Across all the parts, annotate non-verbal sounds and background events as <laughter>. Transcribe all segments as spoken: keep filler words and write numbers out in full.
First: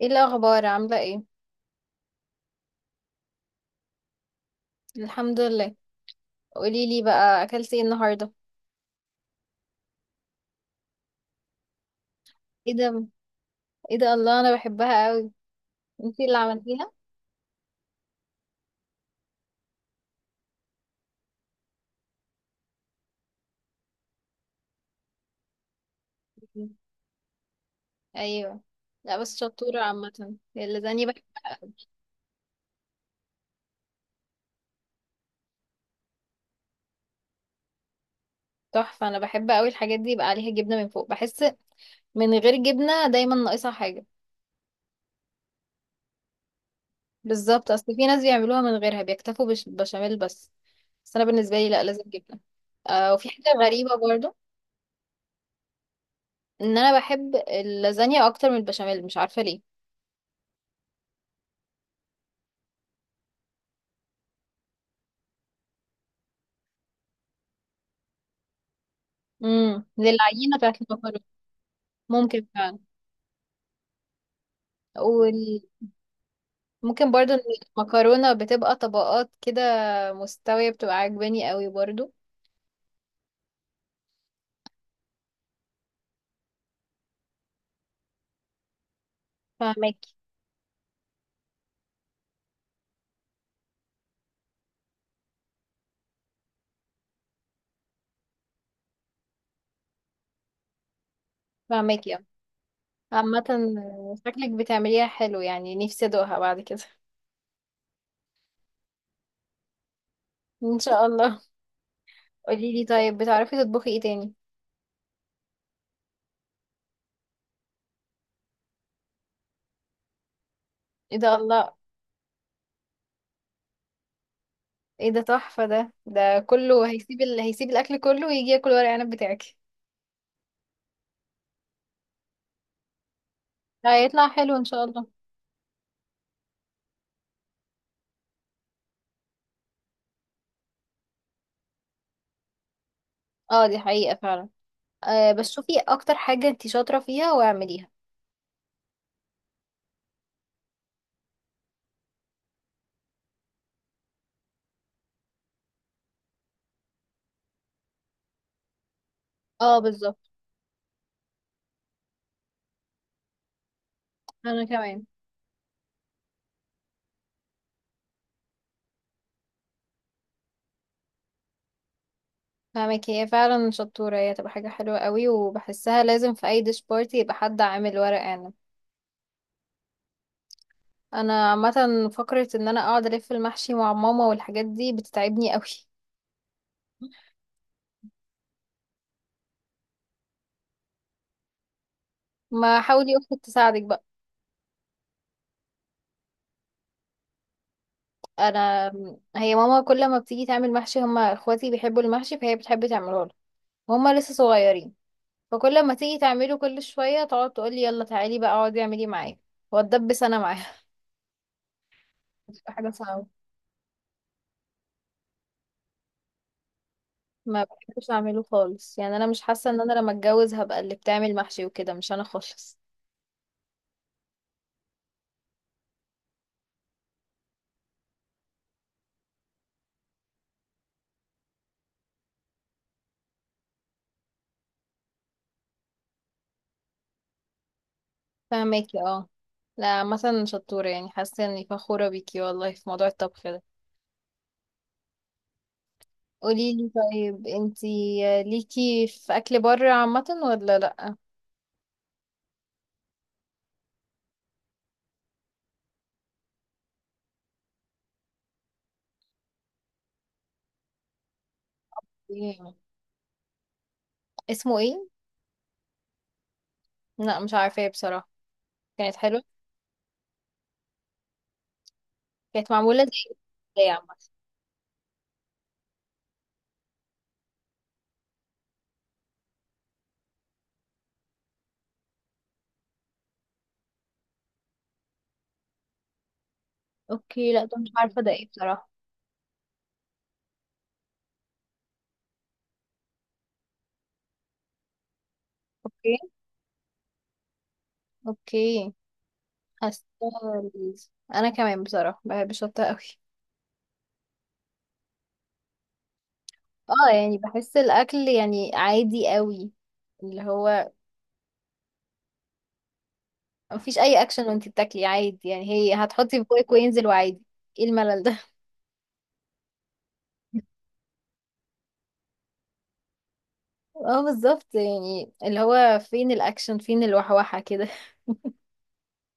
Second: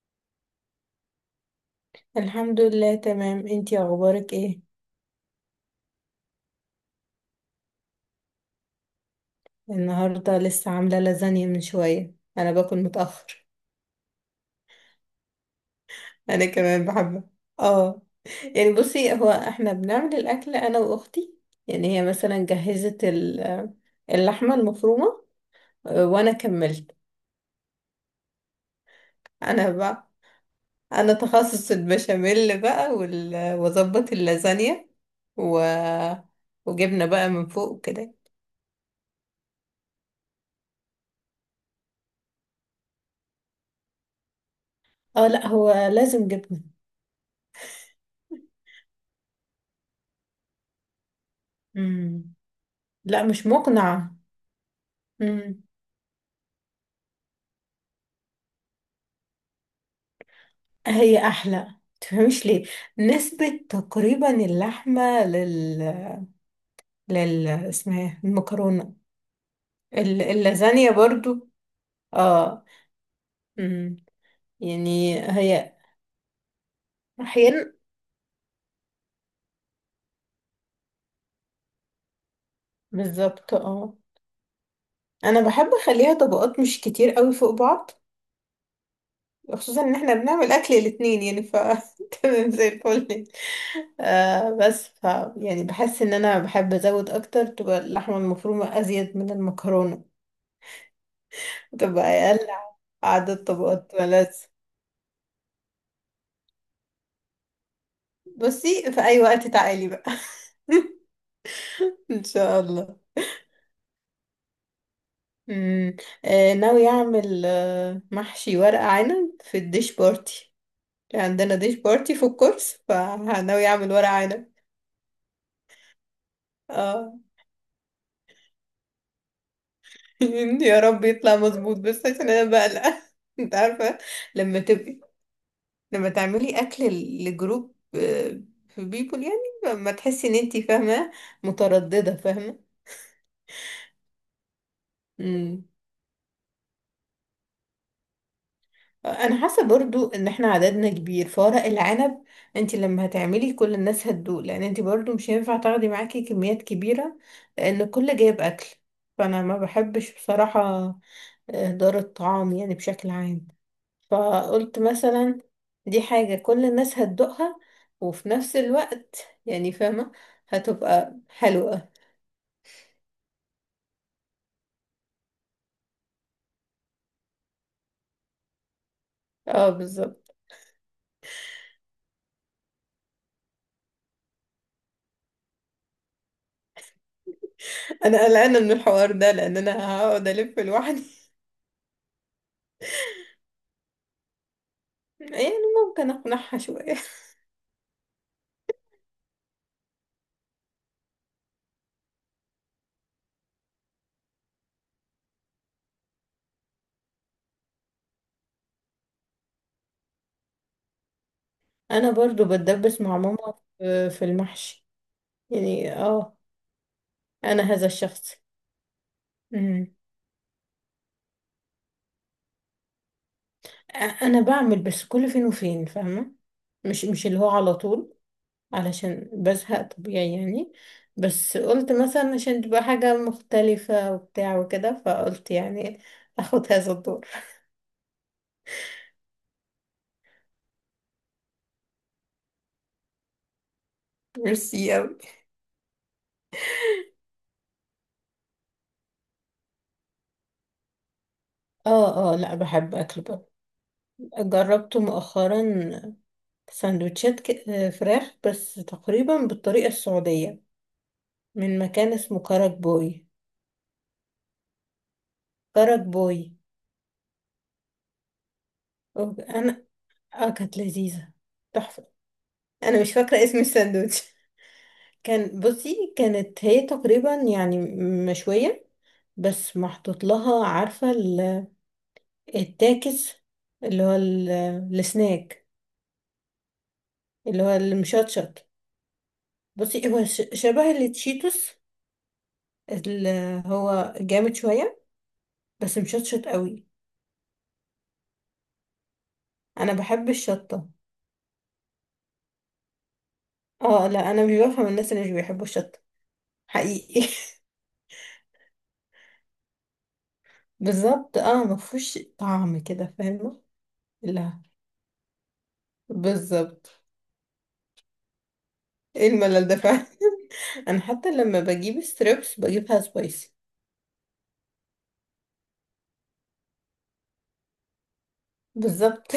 ايه الاخبار، عامله ايه؟ الحمد لله تمام، انتي اخبارك ايه؟ الحمد لله. قولي لي بقى، اكلتي ايه النهارده؟ النهارده لسه عامله لازانيا من شويه، انا ايه باكل ده! متاخر. ايه ده، الله، انا بحبها قوي. انتي اللي انا كمان عملتيها؟ بحبها. اه. يعني بصي، هو احنا بنعمل الاكل انا واختي. يعني هي مثلا جهزت ال- اللحمه المفرومه. آه، وانا كملت. ايوه. لا بس انا شطوره، بقى، عامه اللازانيا انا تخصص بحبها. البشاميل بقى وال- واظبط اللازانيا و... وجبنه بقى من فوق كده. تحفه، انا بحب قوي الحاجات دي يبقى عليها جبنه من فوق، بحس من غير جبنه دايما ناقصها حاجه. اه لا، هو لازم جبنه. بالظبط، اصل في ناس بيعملوها من غيرها بيكتفوا بش- بشاميل بس. بس انا بالنسبه لي لا، لازم مم. جبنه. آه، لا وفي مش حاجه غريبه مقنعه. برضو ان انا بحب اللازانيا اكتر من البشاميل، مش عارفه ليه. هي احلى، تفهمش ليه. نسبة تقريبا اللحمة لل لل اسمها إيه؟ المكرونة. امم ال- للعجينه بتاعت اللازانيا المكرونه. برضو. ممكن اه. فعلا. أمم. يعني وال... هي ممكن برضو إن احيانا. المكرونة بتبقى طبقات كده مستوية، بتبقى عجباني قوي برضو. بالظبط اه، انا بحب اخليها طبقات مش كتير قوي فوق بعض. خصوصا ان فهماكي. احنا بنعمل اكل الاتنين، يعني ف <laughs> تمام زي الفل. آه بس ف يعني بحس ان انا بحب ازود اكتر، تبقى اللحمة المفرومة ازيد من المكرونة، تبقى فهماكي اه. اقل عامة، عدد طبقات ملاذ. شكلك بتعمليها حلو، يعني نفسي ادوقها بعد كده. بصي في اي وقت تعالي بقى. ان شاء الله. <laughs> ان شاء قوليلي الله. طيب، بتعرفي تطبخي ايه تاني؟ امم آه ناوي اعمل آه محشي ورق عنب في الديش بارتي. ايه ده، عندنا الله! ديش بارتي في الكورس، فناوي اعمل ورق عنب. ايه ده تحفة! ده ده كله اه. هيسيب ال... هيسيب الاكل كله ويجي ياكل ورق عنب بتاعك. <laughs> يا رب يطلع مظبوط، بس عشان انا بقلق. <laughs> انت عارفه، هيطلع حلو لما ان شاء تبقي الله. لما تعملي اكل لجروب، آه، في بيبول، يعني ما تحسي ان انتي فاهمه، متردده. اه دي حقيقة فعلا. أه بس فاهمه. شوفي اكتر حاجة انتي شاطرة فيها واعمليها. انا حاسه برضو ان احنا عددنا كبير فورق العنب، انت لما هتعملي كل الناس هتدوق، لان انت برضو مش هينفع تاخدي معاكي كميات كبيره، لان الكل جايب اكل. فانا ما اه بحبش بالظبط. بصراحه اهدار الطعام، يعني بشكل عام. انا فقلت كمان. مثلا دي حاجه كل الناس هتدوقها، وفي نفس الوقت يعني فاهمه هتبقى حلوه. فاهمك، هي فعلا شطورة، هي تبقى حاجة حلوة قوي، وبحسها لازم في أي ديش بارتي يبقى حد عامل ورق عنب. اه بالظبط. أنا عامة فكرة إن أنا أقعد ألف المحشي مع ماما والحاجات دي بتتعبني قوي. انا قلقانه من الحوار ده، لان انا هقعد الف لوحدي. ما حاولي أختك تساعدك بقى. <laughs> يعني ممكن اقنعها شويه. أنا، هي ماما كل ما بتيجي تعمل محشي هما إخواتي بيحبوا المحشي فهي بتحب تعمله له، وهما لسه صغيرين، فكل ما تيجي تعمله كل شوية تقعد تقولي يلا تعالي بقى اقعدي اعملي معايا، واتدبس أنا معاها. انا برضو <laughs> بتبقى حاجة بتدبس مع صعبة. ماما في في المحشي، يعني اه. انا ما هذا بحبش الشخص. اعمله خالص، يعني انا مش حاسه ان مم. انا لما اتجوز هبقى اللي بتعمل محشي وكده، مش انا خالص. أ- انا بعمل بس كل فين وفين فاهمه، مش مش اللي هو على طول، علشان بزهق طبيعي يعني. بس قلت مثلا عشان تبقى حاجه مختلفه وبتاع وكده، فقلت يعني اخد هذا الدور. فهماكي اه. لا مثلا شطوره يعني، حاسه اني فخوره بيكي والله في موضوع الطبخ ده. ميرسي أوي. قولي لي طيب، انتي ليكي في اكل بره عامه ولا لا؟ اه اه لا، بحب اكل بره. جربت مؤخرا سندوتشات ك- فراخ بس تقريبا بالطريقه السعوديه، من مكان اسمه إيه؟ كرك بوي. اسمه ايه؟ كرك بوي. لا مش عارفه ايه بصراحه. كانت حلوه. أوك- انا اه كانت لذيذة، تحفة. كانت انا معموله مش زي، فاكرة اسم زي عامه. الساندوتش. <laughs> كان بصي كانت هي تقريبا يعني مشوية، بس محطوط لها، عارفة ال- التاكس، اللي هو ال- السناك اوكي، اللي لا هو ده مش عارفه ده ايه المشطشط. بصراحه. بصي هو ش- شبه التشيتوس اللي هو جامد شوية بس اوكي. مشطشط قوي. اوكي. انا حاسه بحب الشطة. ال- انا كمان بصراحه بحب الشطه قوي. اه لا، انا مش بفهم الناس اللي مش بيحبوا الشطة، اه حقيقي. يعني <laughs> بحس الاكل يعني عادي قوي، اللي هو بالظبط اه، مفهوش طعم كده، فاهمة. مفيش اي اكشن لا، وانتي بتاكلي عادي، يعني هي هتحطي في بوقك بالظبط. وينزل وعادي. ايه الملل ده! ايه الملل ده فعلا. <laughs> <laughs> انا حتى لما بجيب ستريبس بجيبها سبايسي. اه بالظبط، يعني اللي هو فين الاكشن فين الوحوحة كده! بالظبط.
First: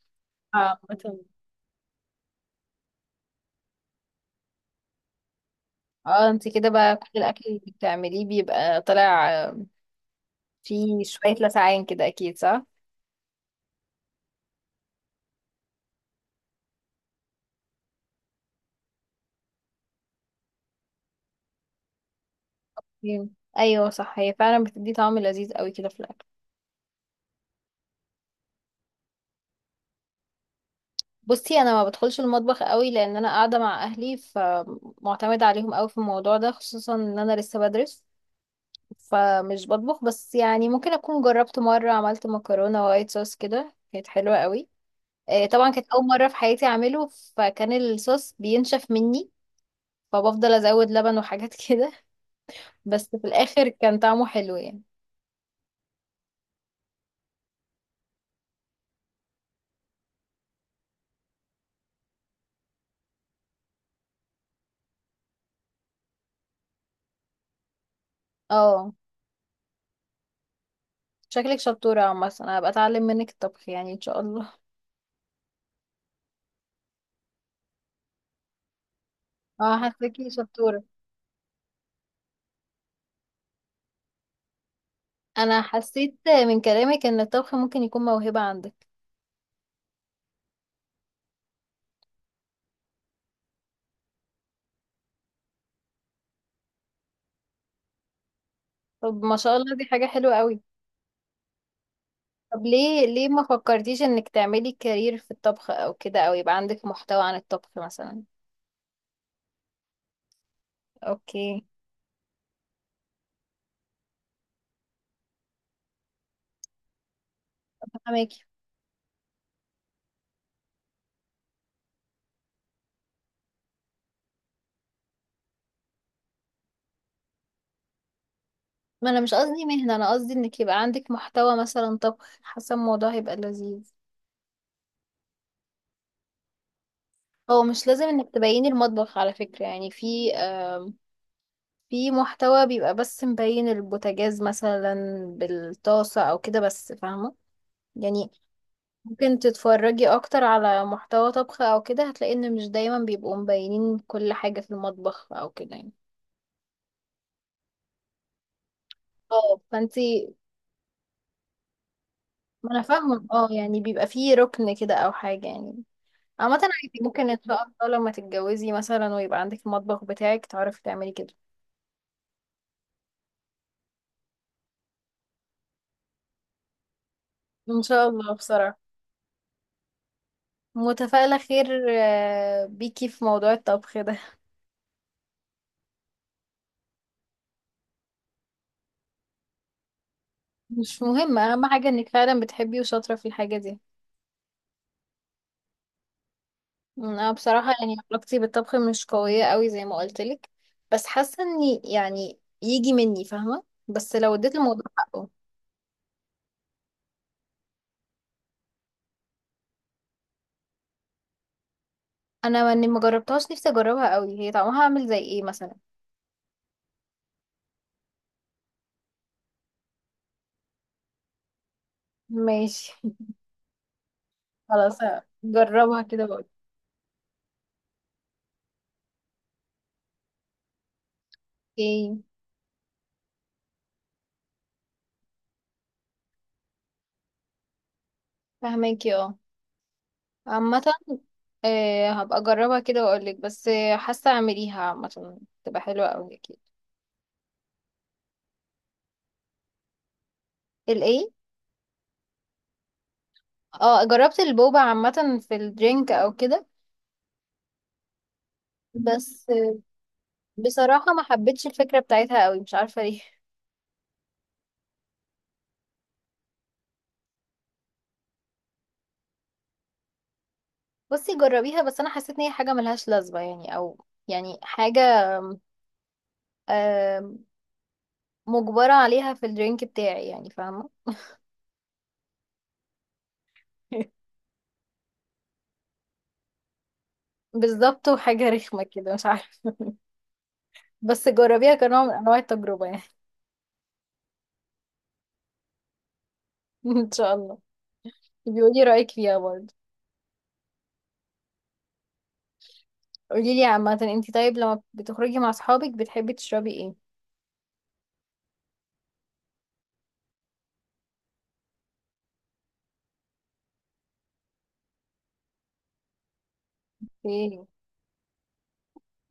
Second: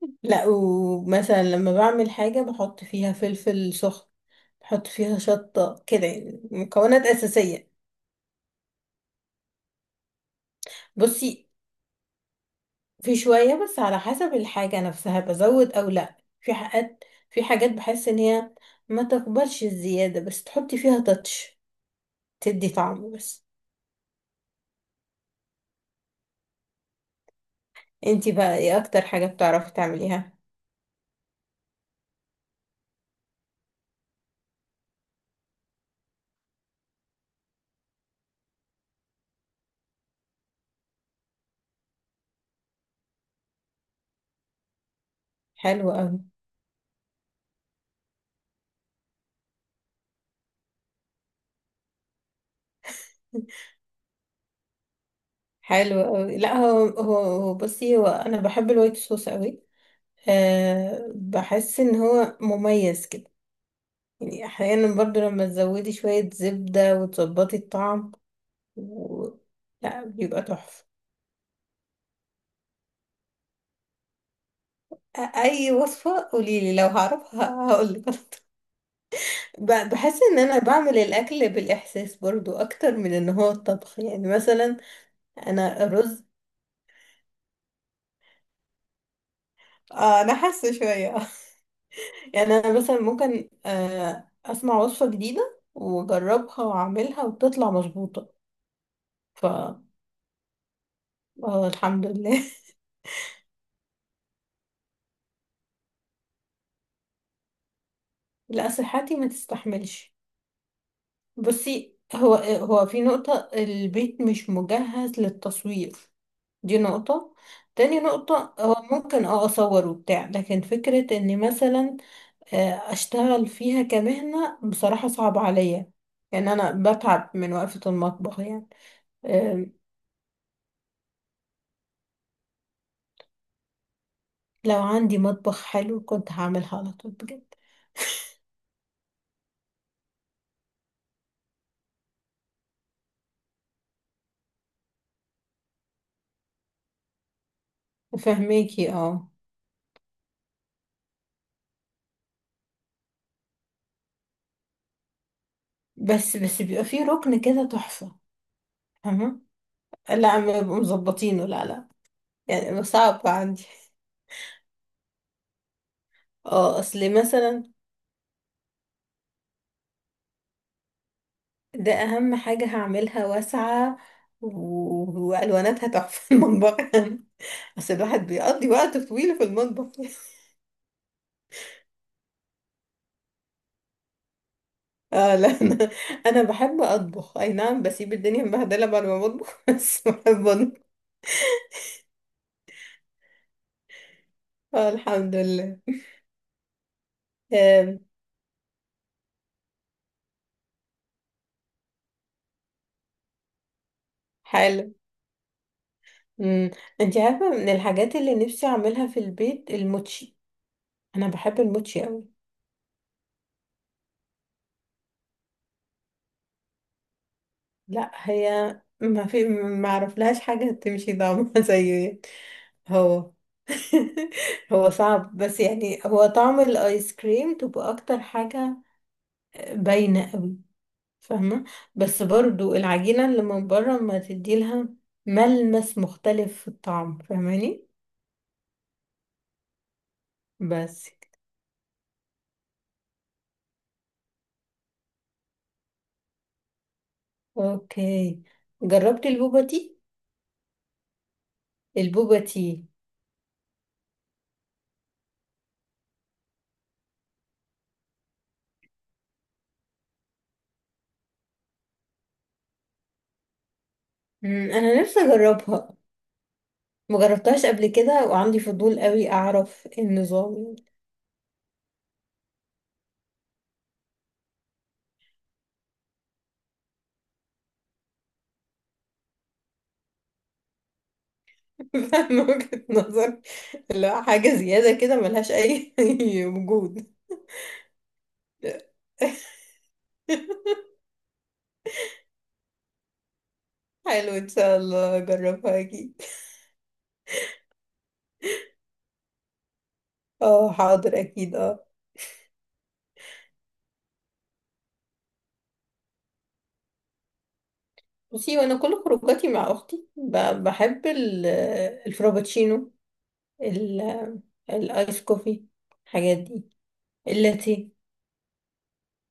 <laughs> لا، <laughs> عامة. ومثلا لما بعمل حاجة بحط فيها فلفل سخن، بحط فيها شطة كده، اه يعني انتي كده بقى مكونات كل الاكل اللي أساسية. بتعمليه بيبقى طالع آه، فيه شوية بصي، لسعان كده اكيد، صح؟ في شوية بس على حسب الحاجة نفسها بزود أو لا. في حاجات، في حاجات بحس إن هي ما تقبلش الزيادة، بس تحطي فيها تاتش تدي طعم مم. بس. ايوه صح، هي فعلا بتدي طعم لذيذ قوي كده في الاكل. انتي بقى ايه اكتر حاجة بتعرفي تعمليها؟ بصي، انا ما بدخلش المطبخ قوي لان انا قاعده مع اهلي، فمعتمده عليهم قوي في الموضوع ده، خصوصا ان انا لسه بدرس، فمش بطبخ. بس يعني ممكن اكون جربت مره، عملت مكرونه وايت صوص كده، كانت حلوه قوي. آه، طبعا حلو كانت اول قوي. مره في حياتي اعمله، فكان الصوص بينشف مني، فبفضل ازود لبن وحاجات <laughs> كده، بس في الاخر كان طعمه حلو يعني. حلو قوي. لا هو هو هو بصي، هو انا بحب الوايت صوص قوي. أه بحس ان هو مميز كده، يعني احيانا برضو لما تزودي شوية زبدة وتظبطي الطعم، اه و... لا بيبقى تحفة. شكلك شطوره، عامه انا هبقى اتعلم منك الطبخ يعني ان شاء الله. أ- اي وصفة قوليلي لو هعرفها هقولك. <laughs> اه ب- بحس حاساكي ان انا شطوره، بعمل الاكل بالاحساس برضو اكتر من ان هو الطبخ، يعني مثلا انا انا حسيت رز من كلامك ان الطبخ ممكن يكون موهبة عندك. اه انا حاسه شويه، يعني انا مثلا ممكن آه، اسمع وصفة جديدة واجربها واعملها وتطلع مظبوطة. طب ما ف شاء الله، دي حاجة حلوة قوي. آه، الحمد لله. طب ليه ليه ما فكرتيش انك تعملي كارير في الطبخ او كده، او يبقى عندك محتوى عن الطبخ مثلا؟ <laughs> لا صحتي ما تستحملش. اوكي. بصي، هو هو في نقطة البيت مش مجهز للتصوير، دي نقطة. تاني فهماكي. نقطة، هو ممكن اه اصور وبتاع، لكن فكرة اني مثلا آه، اشتغل فيها كمهنة بصراحة صعب عليا، يعني انا بتعب من وقفة المطبخ يعني. ما انا مش قصدي آه، مهنة، انا قصدي انك يبقى عندك محتوى مثلا طبخ، حاسة الموضوع هيبقى لذيذ. لو عندي مطبخ حلو كنت هعملها على طول بجد. هو مش لازم انك تبيني المطبخ على فكرة، يعني في في محتوى بيبقى بس مبين البوتاجاز مثلا بالطاسة او كده بس، فاهمة <laughs> يعني. فهماكي اه. ممكن تتفرجي اكتر على محتوى طبخ او كده، هتلاقي ان مش دايما بيبقوا مبينين كل حاجة في المطبخ او كده يعني. بس بس بيبقى فيه ركن كده تحفة، فاهمة. اه فانتي، لا ما بيبقوا مظبطينه، لا لا. ما انا يعني صعب فاهمة اه، عندي. يعني بيبقى فيه ركن كده او حاجة يعني. عامة اه، عادي، اصل ممكن ان شاء مثلا الله لما تتجوزي مثلا ويبقى عندك المطبخ بتاعك تعرفي تعملي كده ده اهم حاجة هعملها واسعة، و- والواناتها تحفة في المطبخ. <laughs> ان اصل شاء الواحد الله، بيقضي بصراحة وقت طويل في المطبخ. <laughs> متفائلة خير آه، بيكي في موضوع الطبخ ده. اه لا، انا انا بحب اطبخ اي نعم، بسيب الدنيا مبهدلة بعد ما بطبخ <laughs> بس بحب اطبخ. مش مهم، اهم حاجة انك فعلا بتحبي وشاطرة في الحاجة دي. آه الحمد لله. انا بصراحة يعني آم، علاقتي بالطبخ مش قوية قوي زي ما قلت لك، بس حاسة اني يعني يجي مني فاهمة، بس لو اديت الموضوع حلو. حقه. امم. انت عارفه، من الحاجات اللي نفسي اعملها في البيت الموتشي، انا بحب الموتشي قوي. انا اني ما جربتهاش، نفسي اجربها قوي، هي طعمها عامل زي ايه مثلا؟ لا هي ما في ما اعرف لهاش حاجه تمشي طعمها <laughs> زيه. ماشي. هو <laughs> <laughs> هو خلاص، صعب، بس يعني جربها كده هو بقول. طعم الايس كريم تبقى اكتر حاجه. باينه قوي، فاهمه. ايه. بس برضو العجينه اللي من بره ما تدي لها ملمس مختلف في الطعم، فاهماني. فاهماكي اه. عامة، بس. آه، هبقى اجربها كده واقول لك، بس آه، حاسة اعمليها عامة تبقى حلوة قوي اكيد. اوكي. جربتي البوبا تي؟ الايه؟ البوبا تي. اه جربت البوبا عامة في الدرينك او كده، بس بصراحة ما حبيتش الفكرة بتاعتها قوي، مش عارفة ليه. مم، انا نفسي اجربها، مجربتهاش قبل كده، وعندي فضول قوي اعرف إيه النظام. <laughs> بصي جربيها، بس انا حسيت ان هي حاجة ملهاش لازمة يعني، او يعني حاجة آم، مجبرة عليها في الدرينك بتاعي، يعني فاهمة. <laughs> فاهمة وجهة نظر. <laughs> لا حاجة زيادة كده ملهاش اي <laughs> وجود. بالظبط، وحاجة رخمة كده مش عارفة، بس جربيها كنوع من انواع التجربة يعني. حلو، ان شاء الله اجربها اكيد. <laughs> ان شاء الله، بيقولي رأيك فيها برضه. اه، حاضر اكيد اه. قوليلي عامة انتي طيب، لما بتخرجي مع اصحابك بتحبي تشربي ايه؟ بصي، وانا كل خروجاتي مع اختي، ب- بحب ال- الفرابتشينو، ال- الايس كوفي، الحاجات دي، ايه. اللاتيه.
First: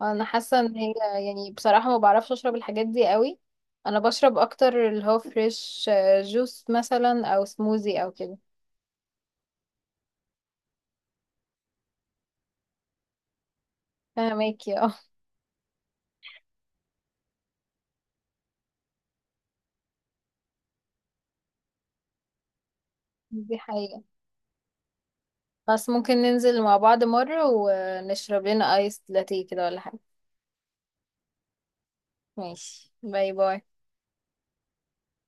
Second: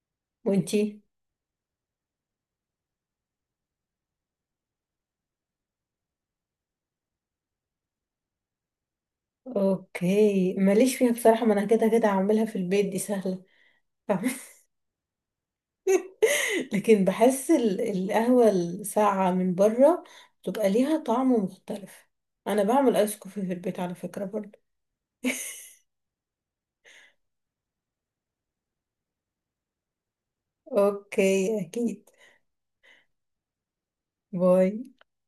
انا حاسه ان هي، وانتي؟ يعني بصراحه ما بعرفش اشرب الحاجات دي قوي، انا بشرب اكتر اللي هو فريش آه، جوس مثلا او سموزي او كده. اوكي ماليش فيها بصراحة، ما انا كده كده هعملها في البيت، دي سهلة، فاهمة؟ فهماكي اه، <laughs> لكن بحس ال- القهوة الساقعة من بره بتبقى ليها طعم مختلف. انا بعمل ايس كوفي في دي البيت على حقيقه، فكرة برضه. <laughs> بس ممكن ننزل مع بعض مره ونشرب لنا ايس لاتيه كده ولا حاجه. اوكي اكيد، ماشي، باي باي. باي.